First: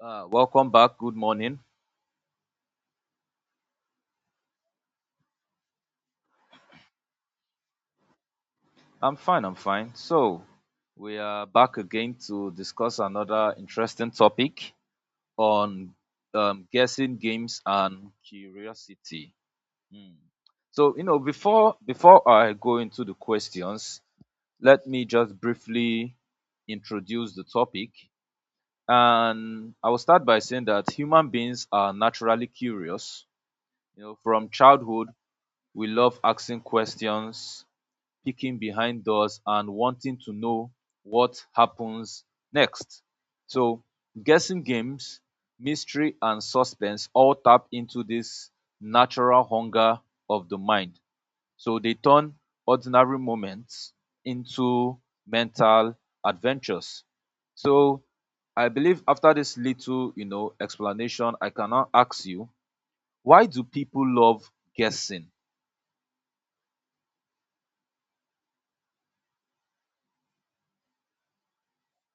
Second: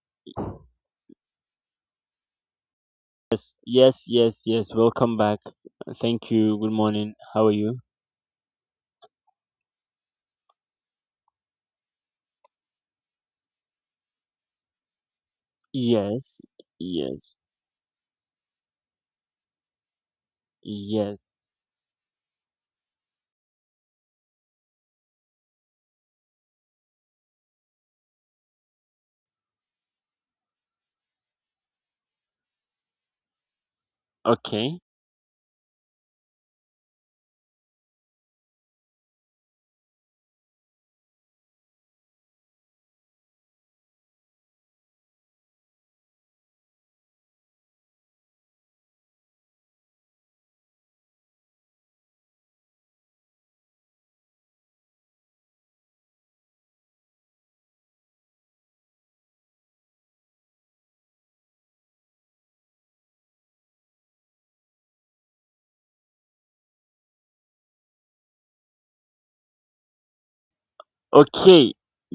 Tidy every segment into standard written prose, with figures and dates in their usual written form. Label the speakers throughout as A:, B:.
A: Welcome back. Good morning.
B: Yes, yes, yes, yes. Welcome back. Thank you. Good morning. How are you?
A: I'm fine. I'm fine. So, we are back again to discuss another interesting topic on
B: Yes,
A: guessing
B: yes,
A: games and curiosity. Hmm. So,
B: yes.
A: before I go into the questions, let me just briefly introduce the topic. And I will start by saying that human beings are naturally curious. You know, from
B: Okay.
A: childhood, we love asking questions, peeking behind doors and wanting to know what happens next. So, guessing games, mystery, and suspense all tap into this natural hunger of the mind. So, they turn ordinary moments into mental adventures. So, I believe after this little, explanation, I can now ask you, why do people love guessing?
B: Okay,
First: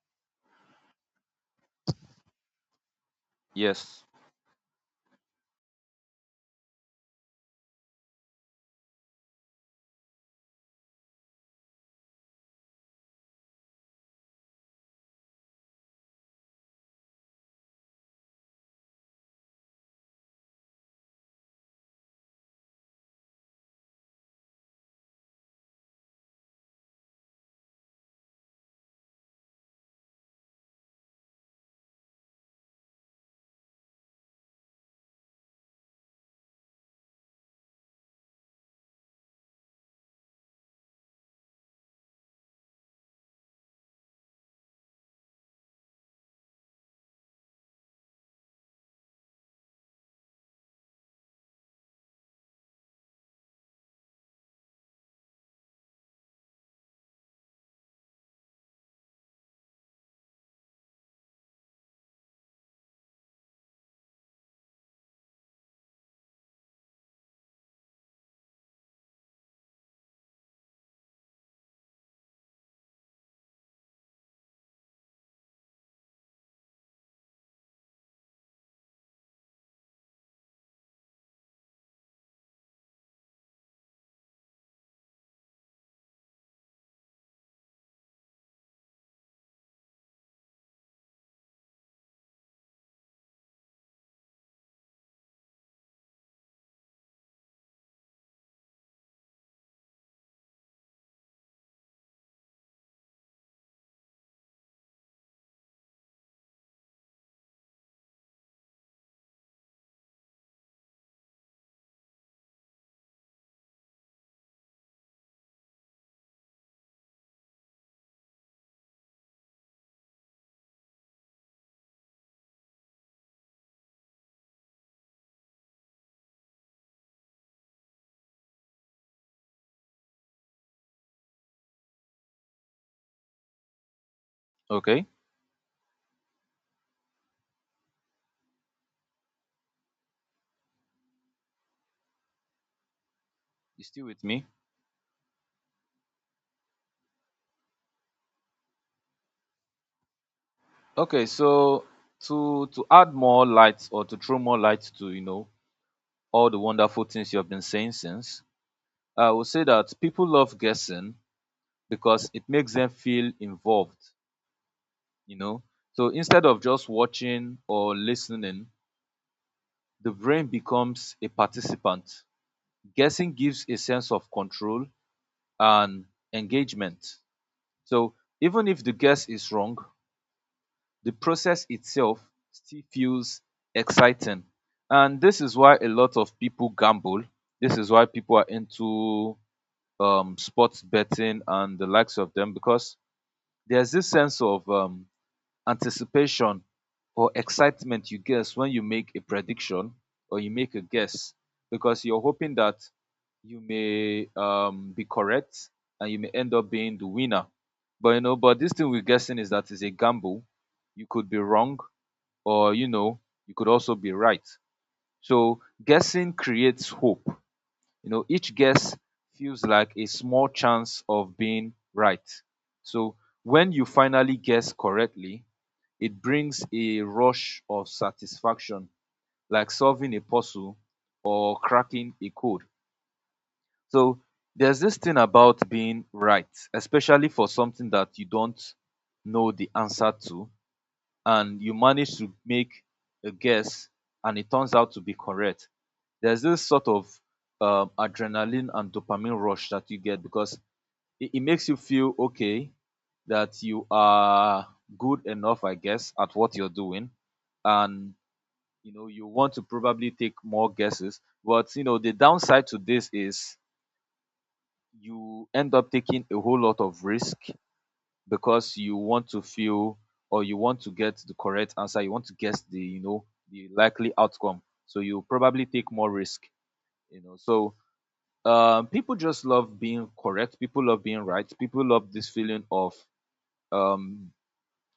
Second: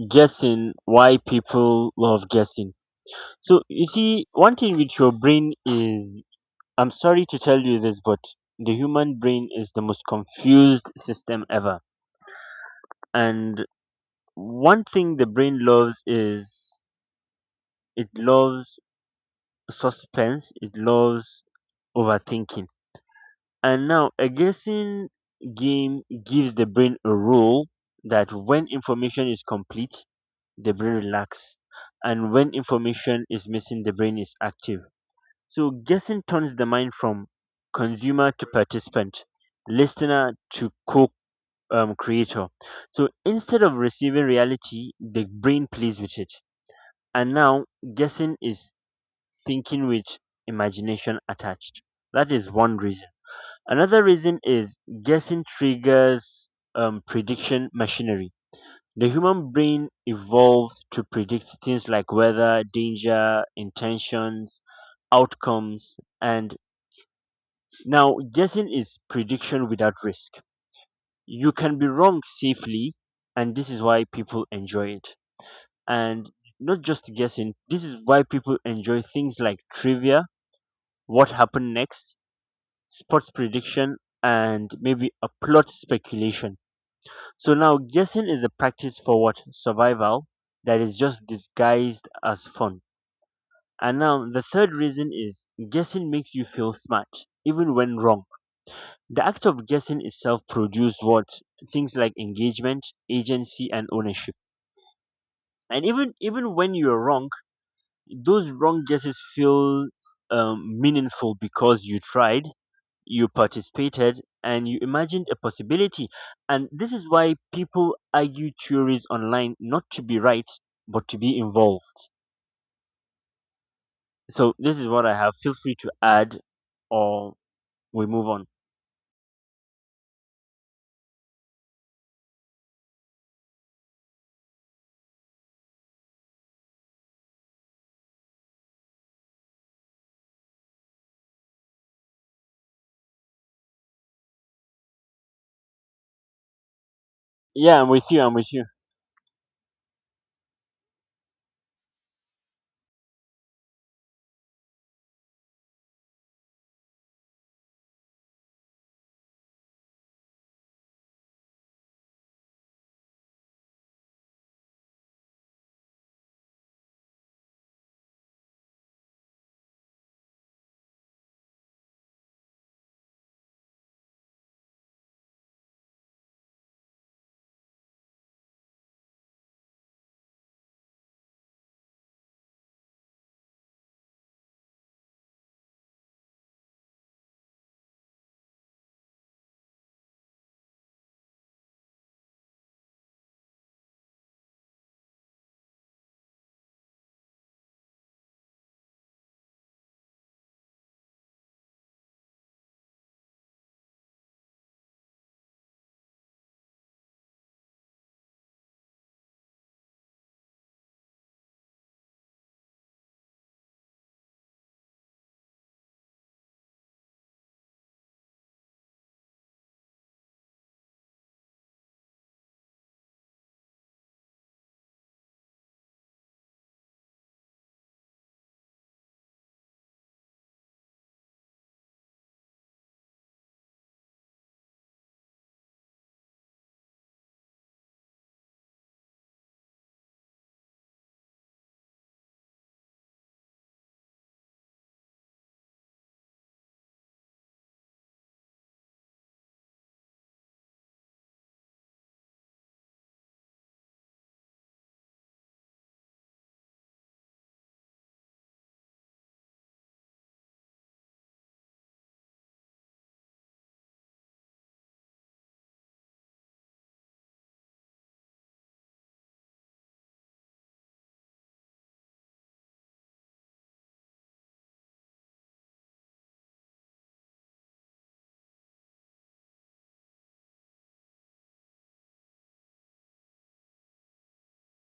B: guessing, why people love guessing. So you
A: Yes.
B: see, one thing with your brain is, I'm sorry to tell you this, but the human brain is the most confused system ever. And one thing the brain loves is, it loves suspense, it loves overthinking. And now a guessing game gives the brain a rule that when information is complete, the brain relaxes, and when information is missing, the brain is active. So guessing turns the mind from consumer to participant, listener to co creator So instead of receiving reality, the brain plays with it. And now guessing is thinking with imagination attached. That is one reason. Another reason is guessing triggers prediction machinery. The human brain evolved to predict things like weather, danger, intentions, outcomes, and now guessing is prediction without risk. You can be wrong safely, and this is why people enjoy it. And not just guessing, this is why people enjoy things like trivia, what happened next, sports prediction, and maybe a plot speculation. So now guessing is a practice for what? Survival that is just disguised as fun. And now the third reason is guessing makes you feel smart, even when wrong. The act of guessing itself produces what? Things like engagement, agency, and ownership. And even when you're wrong, those wrong guesses feel meaningful because you tried, you participated, and you imagined a possibility. And this is why people argue theories online, not to be right but to be involved. So this is what I have. Feel free to add, or we move on.
A: Okay. You still with me?
B: Yeah, I'm with you. I'm with you.
A: Okay, so to add more light, or to throw more light to, you know, all the wonderful things you've been saying since, I would say that people love guessing because it makes them feel involved, you know. So instead of just watching or listening, the brain becomes a participant. Guessing gives a sense of control and engagement. So even if the guess is wrong, the process itself still feels exciting, and this is why a lot of people gamble. This is why people are into sports betting and the likes of them, because there's this sense of anticipation or excitement. You guess when you make a prediction or you make a guess because you're hoping that you may be correct and you may end up being the winner. But you know, but this thing we're guessing is that it's a gamble. You could be wrong, or you know, you could also be right. So guessing creates hope. You know, each guess feels like a small chance of being right. So when you finally guess correctly, it brings a rush of satisfaction, like solving a puzzle or cracking a code. So there's this thing about being right, especially for something that you don't know the answer to, and you manage to make a guess and it turns out to be correct. There's this sort of adrenaline and dopamine rush that you get, because it makes you feel okay, that you are good enough, I guess, at what you're doing. And you know, you want to probably take more guesses. But you know, the downside to this is you end up taking a whole lot of risk because you want to feel, or you want to get the correct answer. You want to guess the, you know, the likely outcome, so you probably take more risk. You know, so people just love being correct. People love being right. People love this feeling um,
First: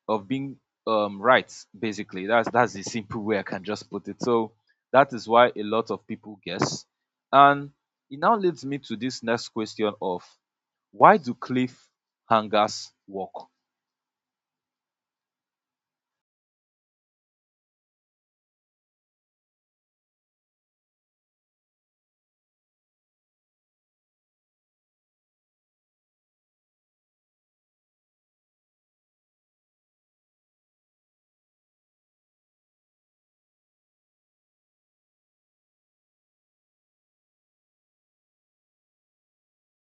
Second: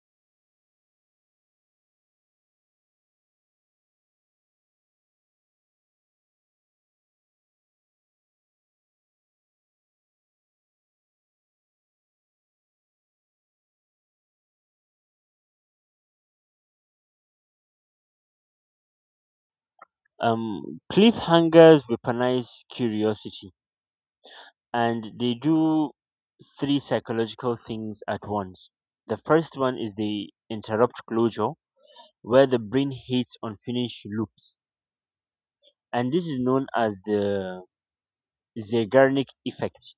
A: of being right, basically. That's the simple way I can just put it. So that is why a lot of people guess. And it now leads me to this next question of, why do cliff hangers work?
B: Cliffhangers weaponize curiosity, and they do three psychological things at once. The first one is they interrupt closure, where the brain hates unfinished loops, and this is known as the Zeigarnik effect,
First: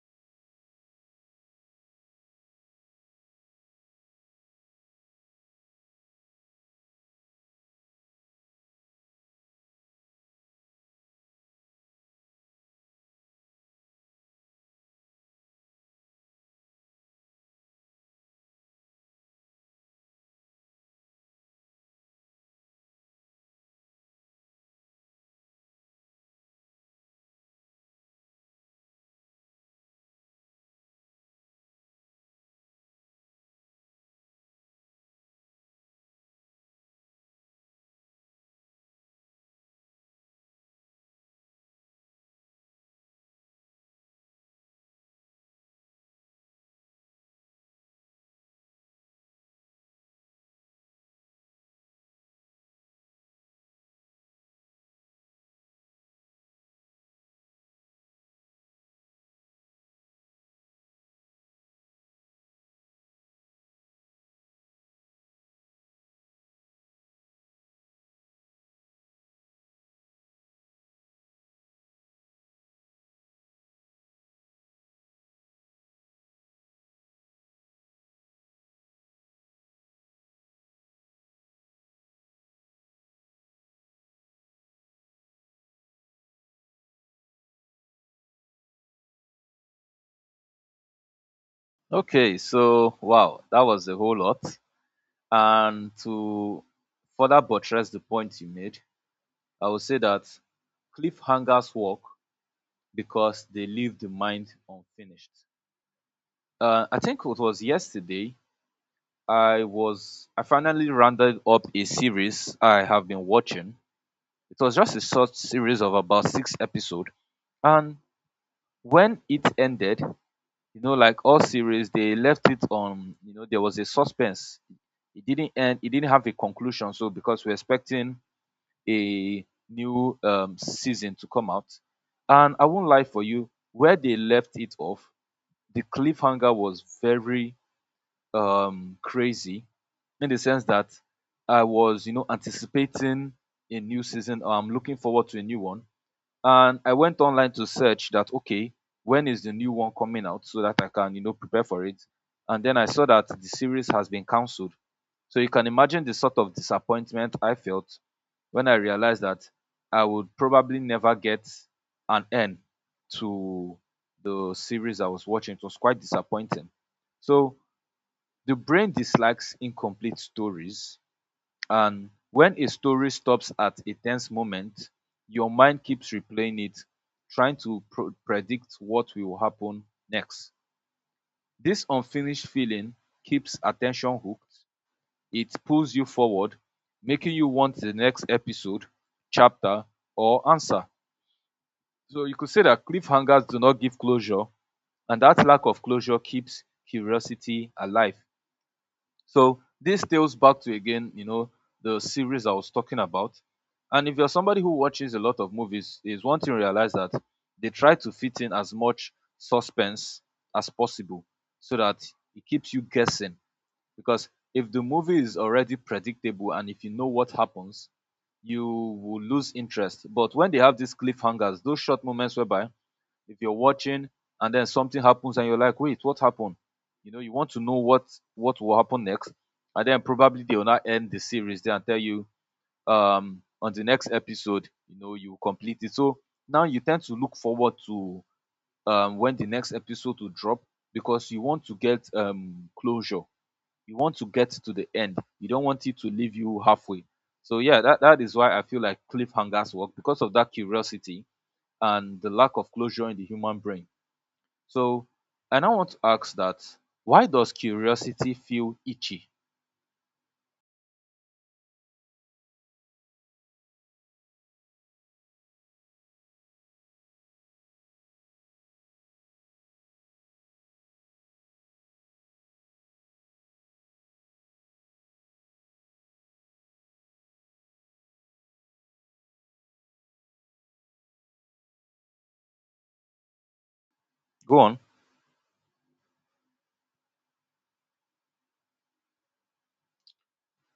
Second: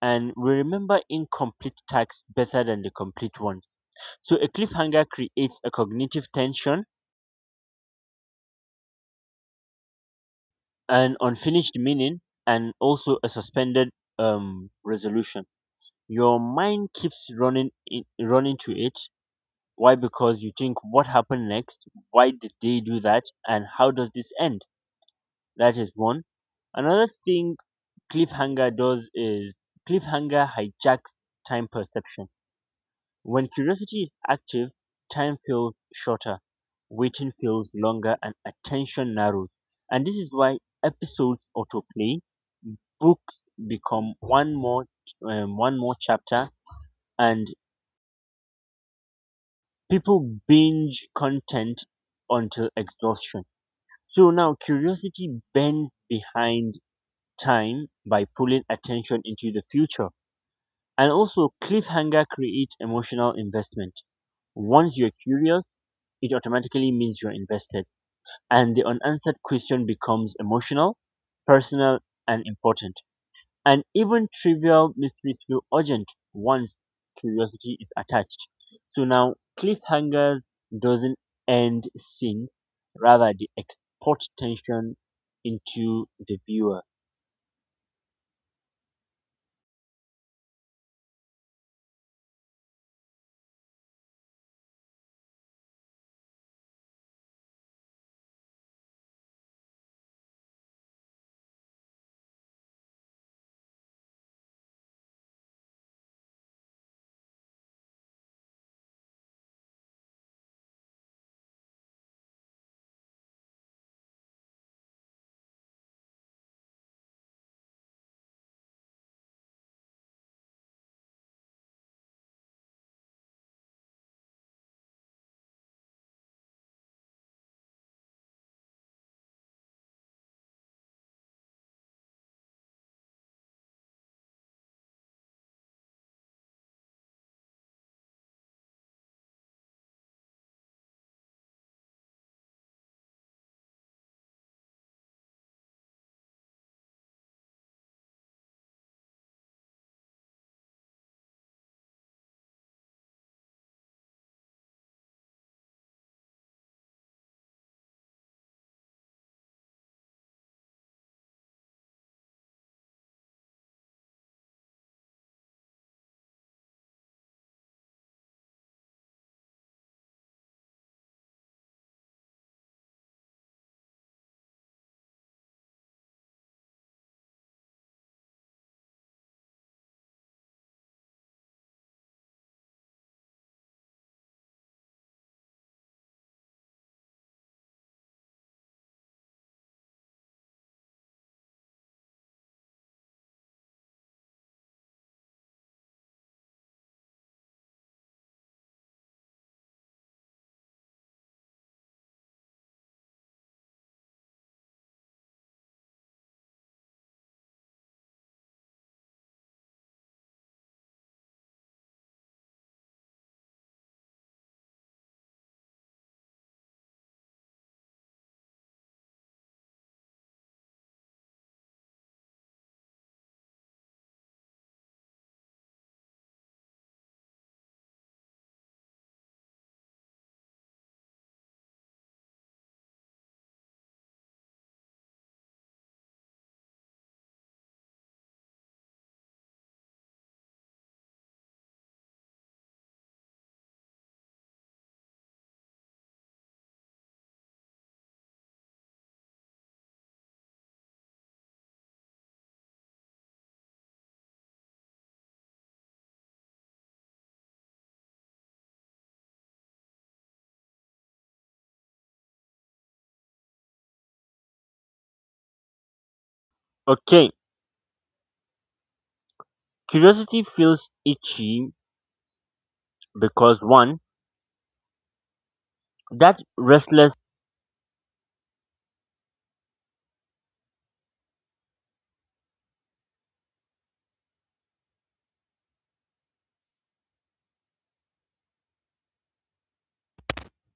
B: and we remember incomplete tasks better than the complete ones. So a cliffhanger creates a cognitive tension, an unfinished meaning, and also a suspended resolution. Your mind keeps running to it. Why? Because you think, what happened next? Why did they do that? And how does this end? That is one. Another thing cliffhanger does is cliffhanger hijacks time perception. When curiosity is active, time feels shorter, waiting feels longer, and attention narrows. And this is why episodes autoplay, books become one more chapter, and people binge content until exhaustion. So now curiosity bends behind time by pulling attention into the future. And also cliffhanger creates emotional investment. Once you're curious, it automatically means you're invested. And the unanswered question becomes emotional, personal, and important. And even trivial mysteries feel urgent once curiosity is attached. So now, cliffhangers doesn't end scene, rather they export tension into the viewer.
A: Okay, so wow, that was a whole lot. And to further buttress the point you made, I would say that cliffhangers work because they leave the mind unfinished. I think it was yesterday. I finally rounded up a series I have been watching. It was just a short series of about 6 episodes, and when it ended, you know, like all series, they left it on. You know, there was a suspense. It didn't end, it didn't have a conclusion, so because we're expecting a new season to come out. And I won't lie for you, where they left it off, the cliffhanger was very crazy, in the sense that I was, you know, anticipating a new season, or I'm looking forward to a new one. And I went online to search that, okay, when is the new one coming out, so that I can, you know, prepare for it. And then I saw that the series has been cancelled. So you can imagine the sort of disappointment I felt when I realized that I would probably never get an end to the series I was watching. It was quite disappointing. So the brain dislikes incomplete stories, and when a story stops at a tense moment, your mind keeps replaying it, trying to predict what will happen next. This unfinished feeling keeps attention hooked. It pulls you forward, making you want the next episode, chapter, or answer. So you could say that cliffhangers do not give closure, and that lack of closure keeps curiosity alive. So this tails back to, again, you know, the series I was talking about. And if you're somebody who watches a lot of movies, is one thing to realize that they try to fit in as much suspense as possible, so that it keeps you guessing. Because if the movie is already predictable and if you know what happens, you will lose interest. But when they have these cliffhangers, those short moments whereby if you're watching and then something happens and you're like, wait, what happened? You know, you want to know what will happen next, and then probably they will not end the series there and tell you on the next episode, you know, you complete it. So now you tend to look forward to when the next episode will drop, because you want to get closure. You want to get to the end, you don't want it to leave you halfway. So yeah, that is why I feel like cliffhangers work, because of that curiosity and the lack of closure in the human brain. So I now want to ask that, why does curiosity feel itchy?
B: Okay, curiosity feels itchy because one, that restless.
A: Go on.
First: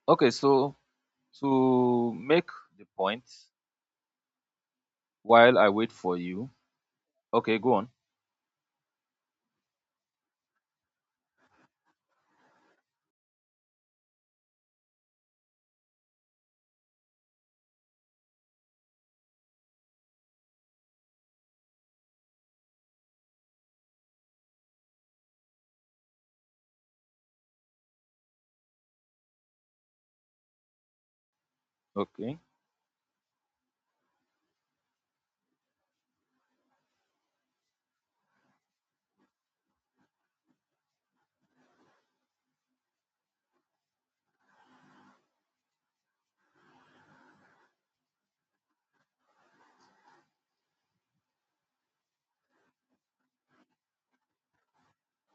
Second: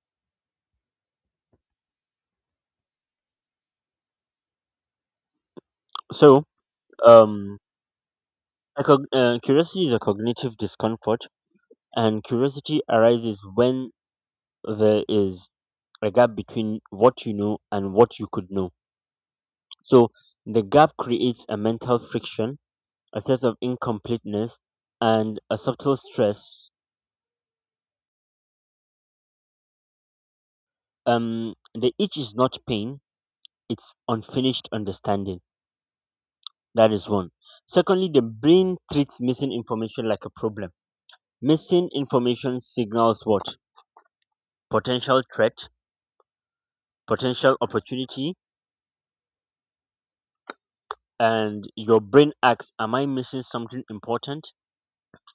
A: Okay, so to make the point while I wait for
B: So,
A: you. Okay,
B: um,
A: go on.
B: curiosity is a cognitive discomfort, and curiosity arises when there is a gap between what you know and what you could know. So the gap creates a mental friction, a sense of incompleteness, and a subtle stress. The itch is
A: Okay.
B: not pain, it's unfinished understanding. That is one. Secondly, the brain treats missing information like a problem. Missing information signals what? Potential threat, potential opportunity, and your brain asks, am I missing something important?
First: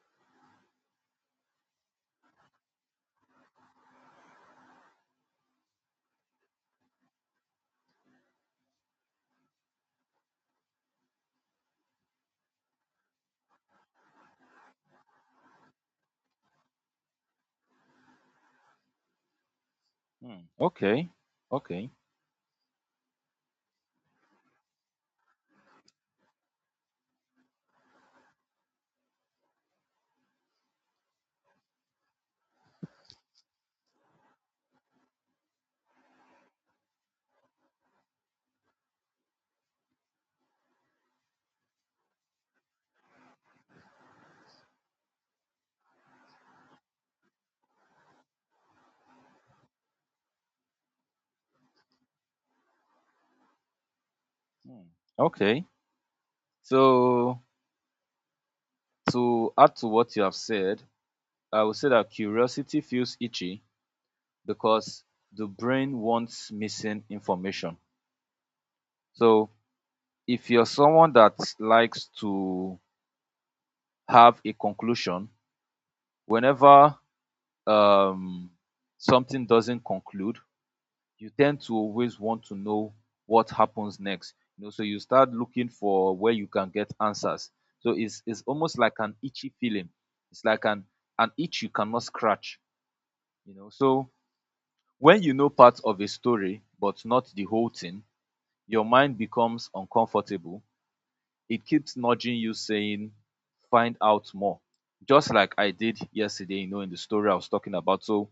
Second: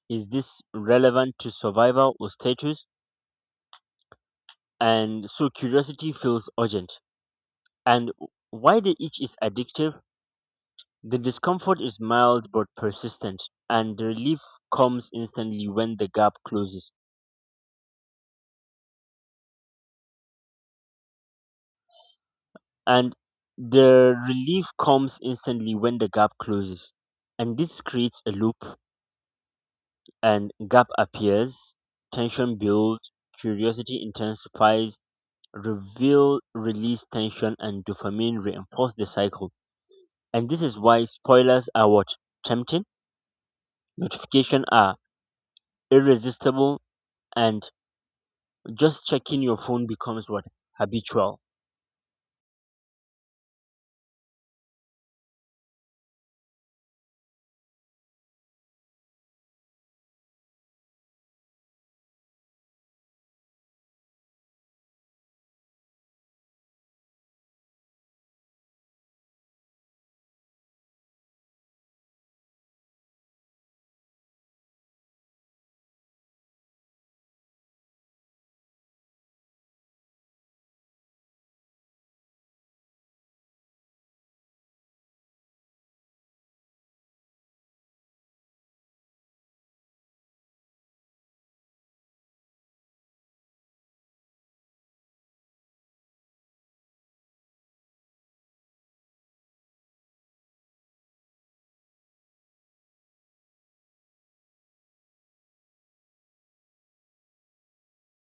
B: Is this relevant to survival or status? And so curiosity feels urgent. And why the itch is addictive? The discomfort is mild but persistent, and the relief comes instantly when the gap closes.
A: Hmm, okay. Okay.
B: And the relief comes instantly when the gap closes. And this creates a loop, and gap appears, tension builds, curiosity intensifies, reveal, release tension, and dopamine reinforce the cycle. And this is why spoilers are what? Tempting, notifications are irresistible, and just checking your phone becomes what? Habitual.
A: Hmm, okay. So to add to what you have said, I would say that curiosity feels itchy because the brain wants missing information. So if you're someone that likes to have a conclusion, whenever um, something doesn't conclude, you tend to always want to know what happens next. You know, so you start looking for where you can get answers. So it's almost like an itchy feeling. It's like an itch you cannot scratch. You know, so when you know part of a story but not the whole thing, your mind becomes uncomfortable. It keeps nudging you, saying, find out more. Just like I did yesterday, you know, in the story I was talking about. So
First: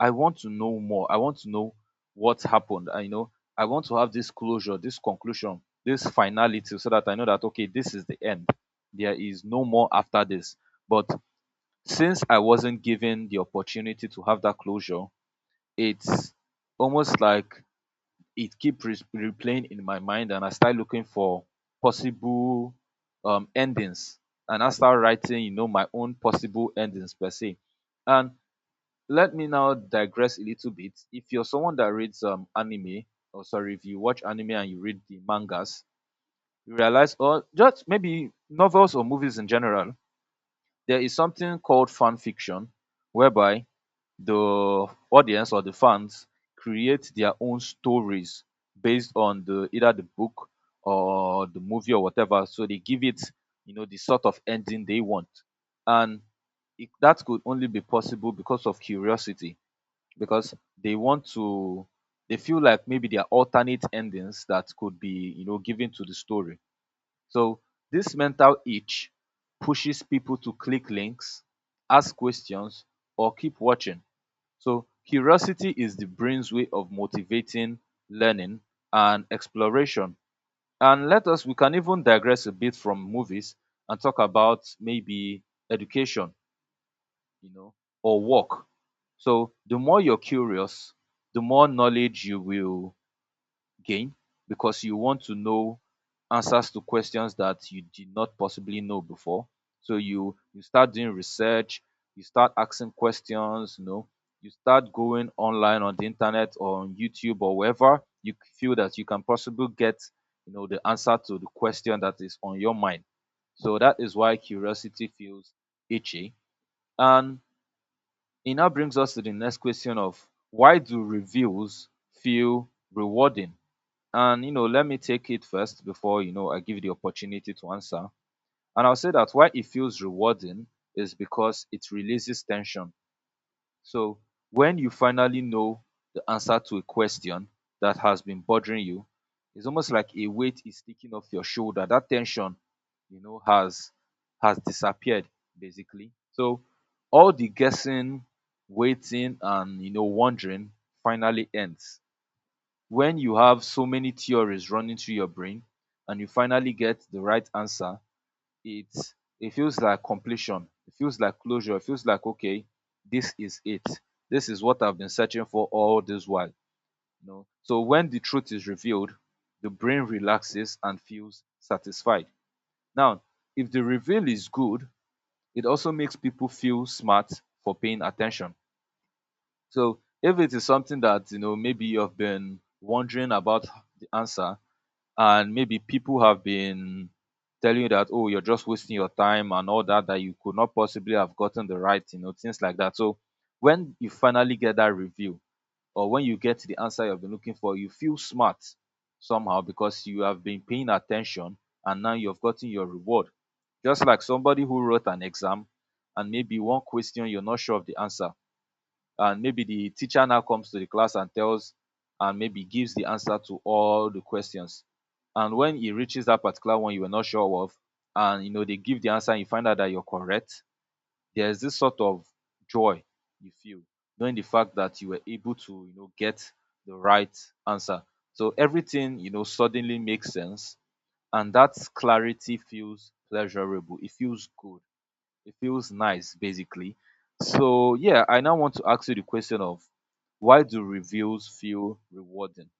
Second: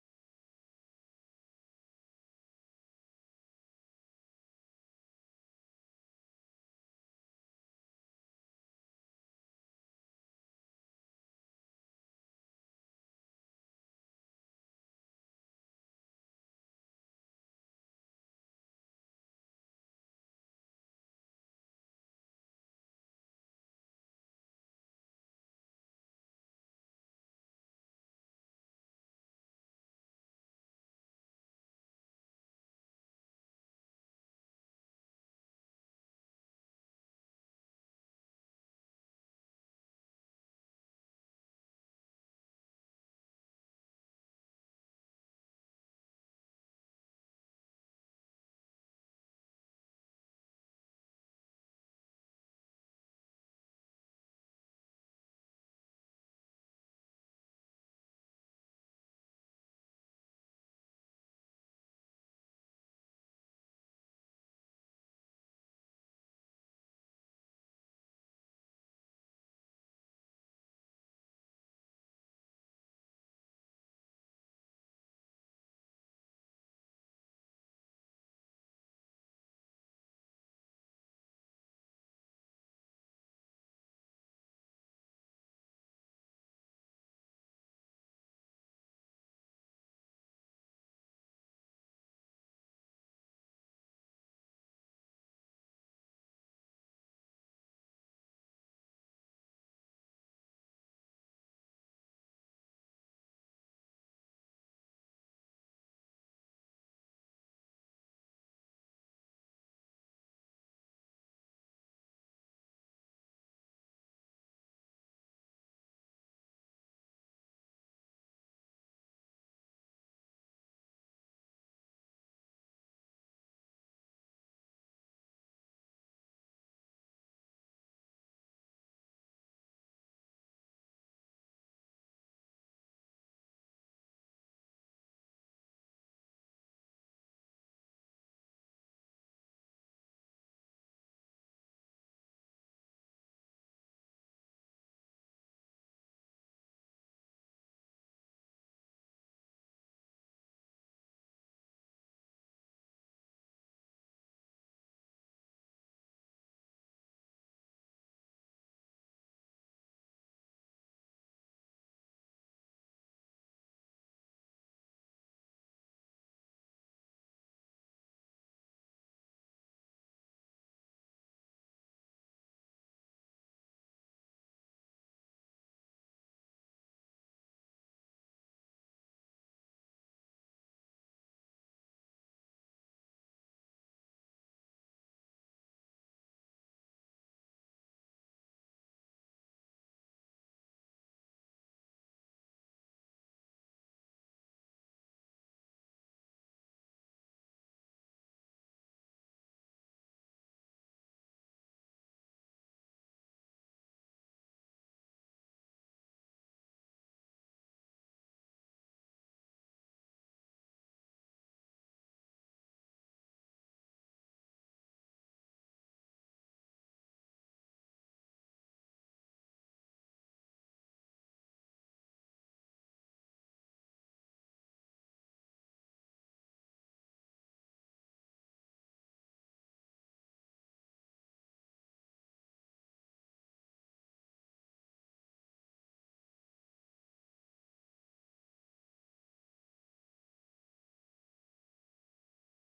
A: I want to know more, I want to know what happened. I know I want to have this closure, this conclusion, this finality, so that I know that, okay, this is the end. There is no more after this. But since I wasn't given the opportunity to have that closure, it's almost like it keep replaying in my mind, and I start looking for possible endings, and I start writing, you know, my own possible endings per se. And let me now digress a little bit. If you're someone that reads anime, or sorry, if you watch anime and you read the mangas, you realize, or just maybe novels or movies in general, there is something called fan fiction, whereby the audience or the fans create their own stories based on the either the book or the movie or whatever. So they give it, you know, the sort of ending they want. And that could only be possible because of curiosity, because they want to, they feel like maybe there are alternate endings that could be, you know, given to the story. So this mental itch pushes people to click links, ask questions, or keep watching. So curiosity is the brain's way of motivating learning and exploration. And we can even digress a bit from movies and talk about maybe education, you know, or work. So the more you're curious, the more knowledge you will gain, because you want to know answers to questions that you did not possibly know before. So you start doing research, you start asking questions, you know, you start going online on the internet or on YouTube or wherever you feel that you can possibly get, you know, the answer to the question that is on your mind. So that is why curiosity feels itchy. And it now brings us to the next question of, why do reviews feel rewarding? And you know, let me take it first before, you know, I give you the opportunity to answer. And I'll say that why it feels rewarding is because it releases tension. So when you finally know the answer to a question that has been bothering you, it's almost like a weight is sticking off your shoulder. That tension, you know, has disappeared, basically. So all the guessing, waiting, and you know, wondering finally ends. When you have so many theories running through your brain and you finally get the right answer, it it feels like completion. It feels like closure. It feels like, okay, this is it. This is what I've been searching for all this while, you know. So when the truth is revealed, the brain relaxes and feels satisfied. Now, if the reveal is good, it also makes people feel smart for paying attention. So if it is something that, you know, maybe you've been wondering about the answer, and maybe people have been telling you that, oh, you're just wasting your time and all that, that you could not possibly have gotten the right, you know, things like that. So when you finally get that review, or when you get the answer you've been looking for, you feel smart somehow, because you have been paying attention and now you've gotten your reward. Just like somebody who wrote an exam, and maybe one question you're not sure of the answer, and maybe the teacher now comes to the class and tells, and maybe gives the answer to all the questions, and when he reaches that particular one you were not sure of, and you know, they give the answer and you find out that you're correct, there's this sort of joy you feel, knowing the fact that you were able to, you know, get the right answer. So everything, you know, suddenly makes sense, and that clarity feels pleasurable. It feels good, it feels nice, basically. So yeah, I now want to ask you the question of, why do reviews feel rewarding?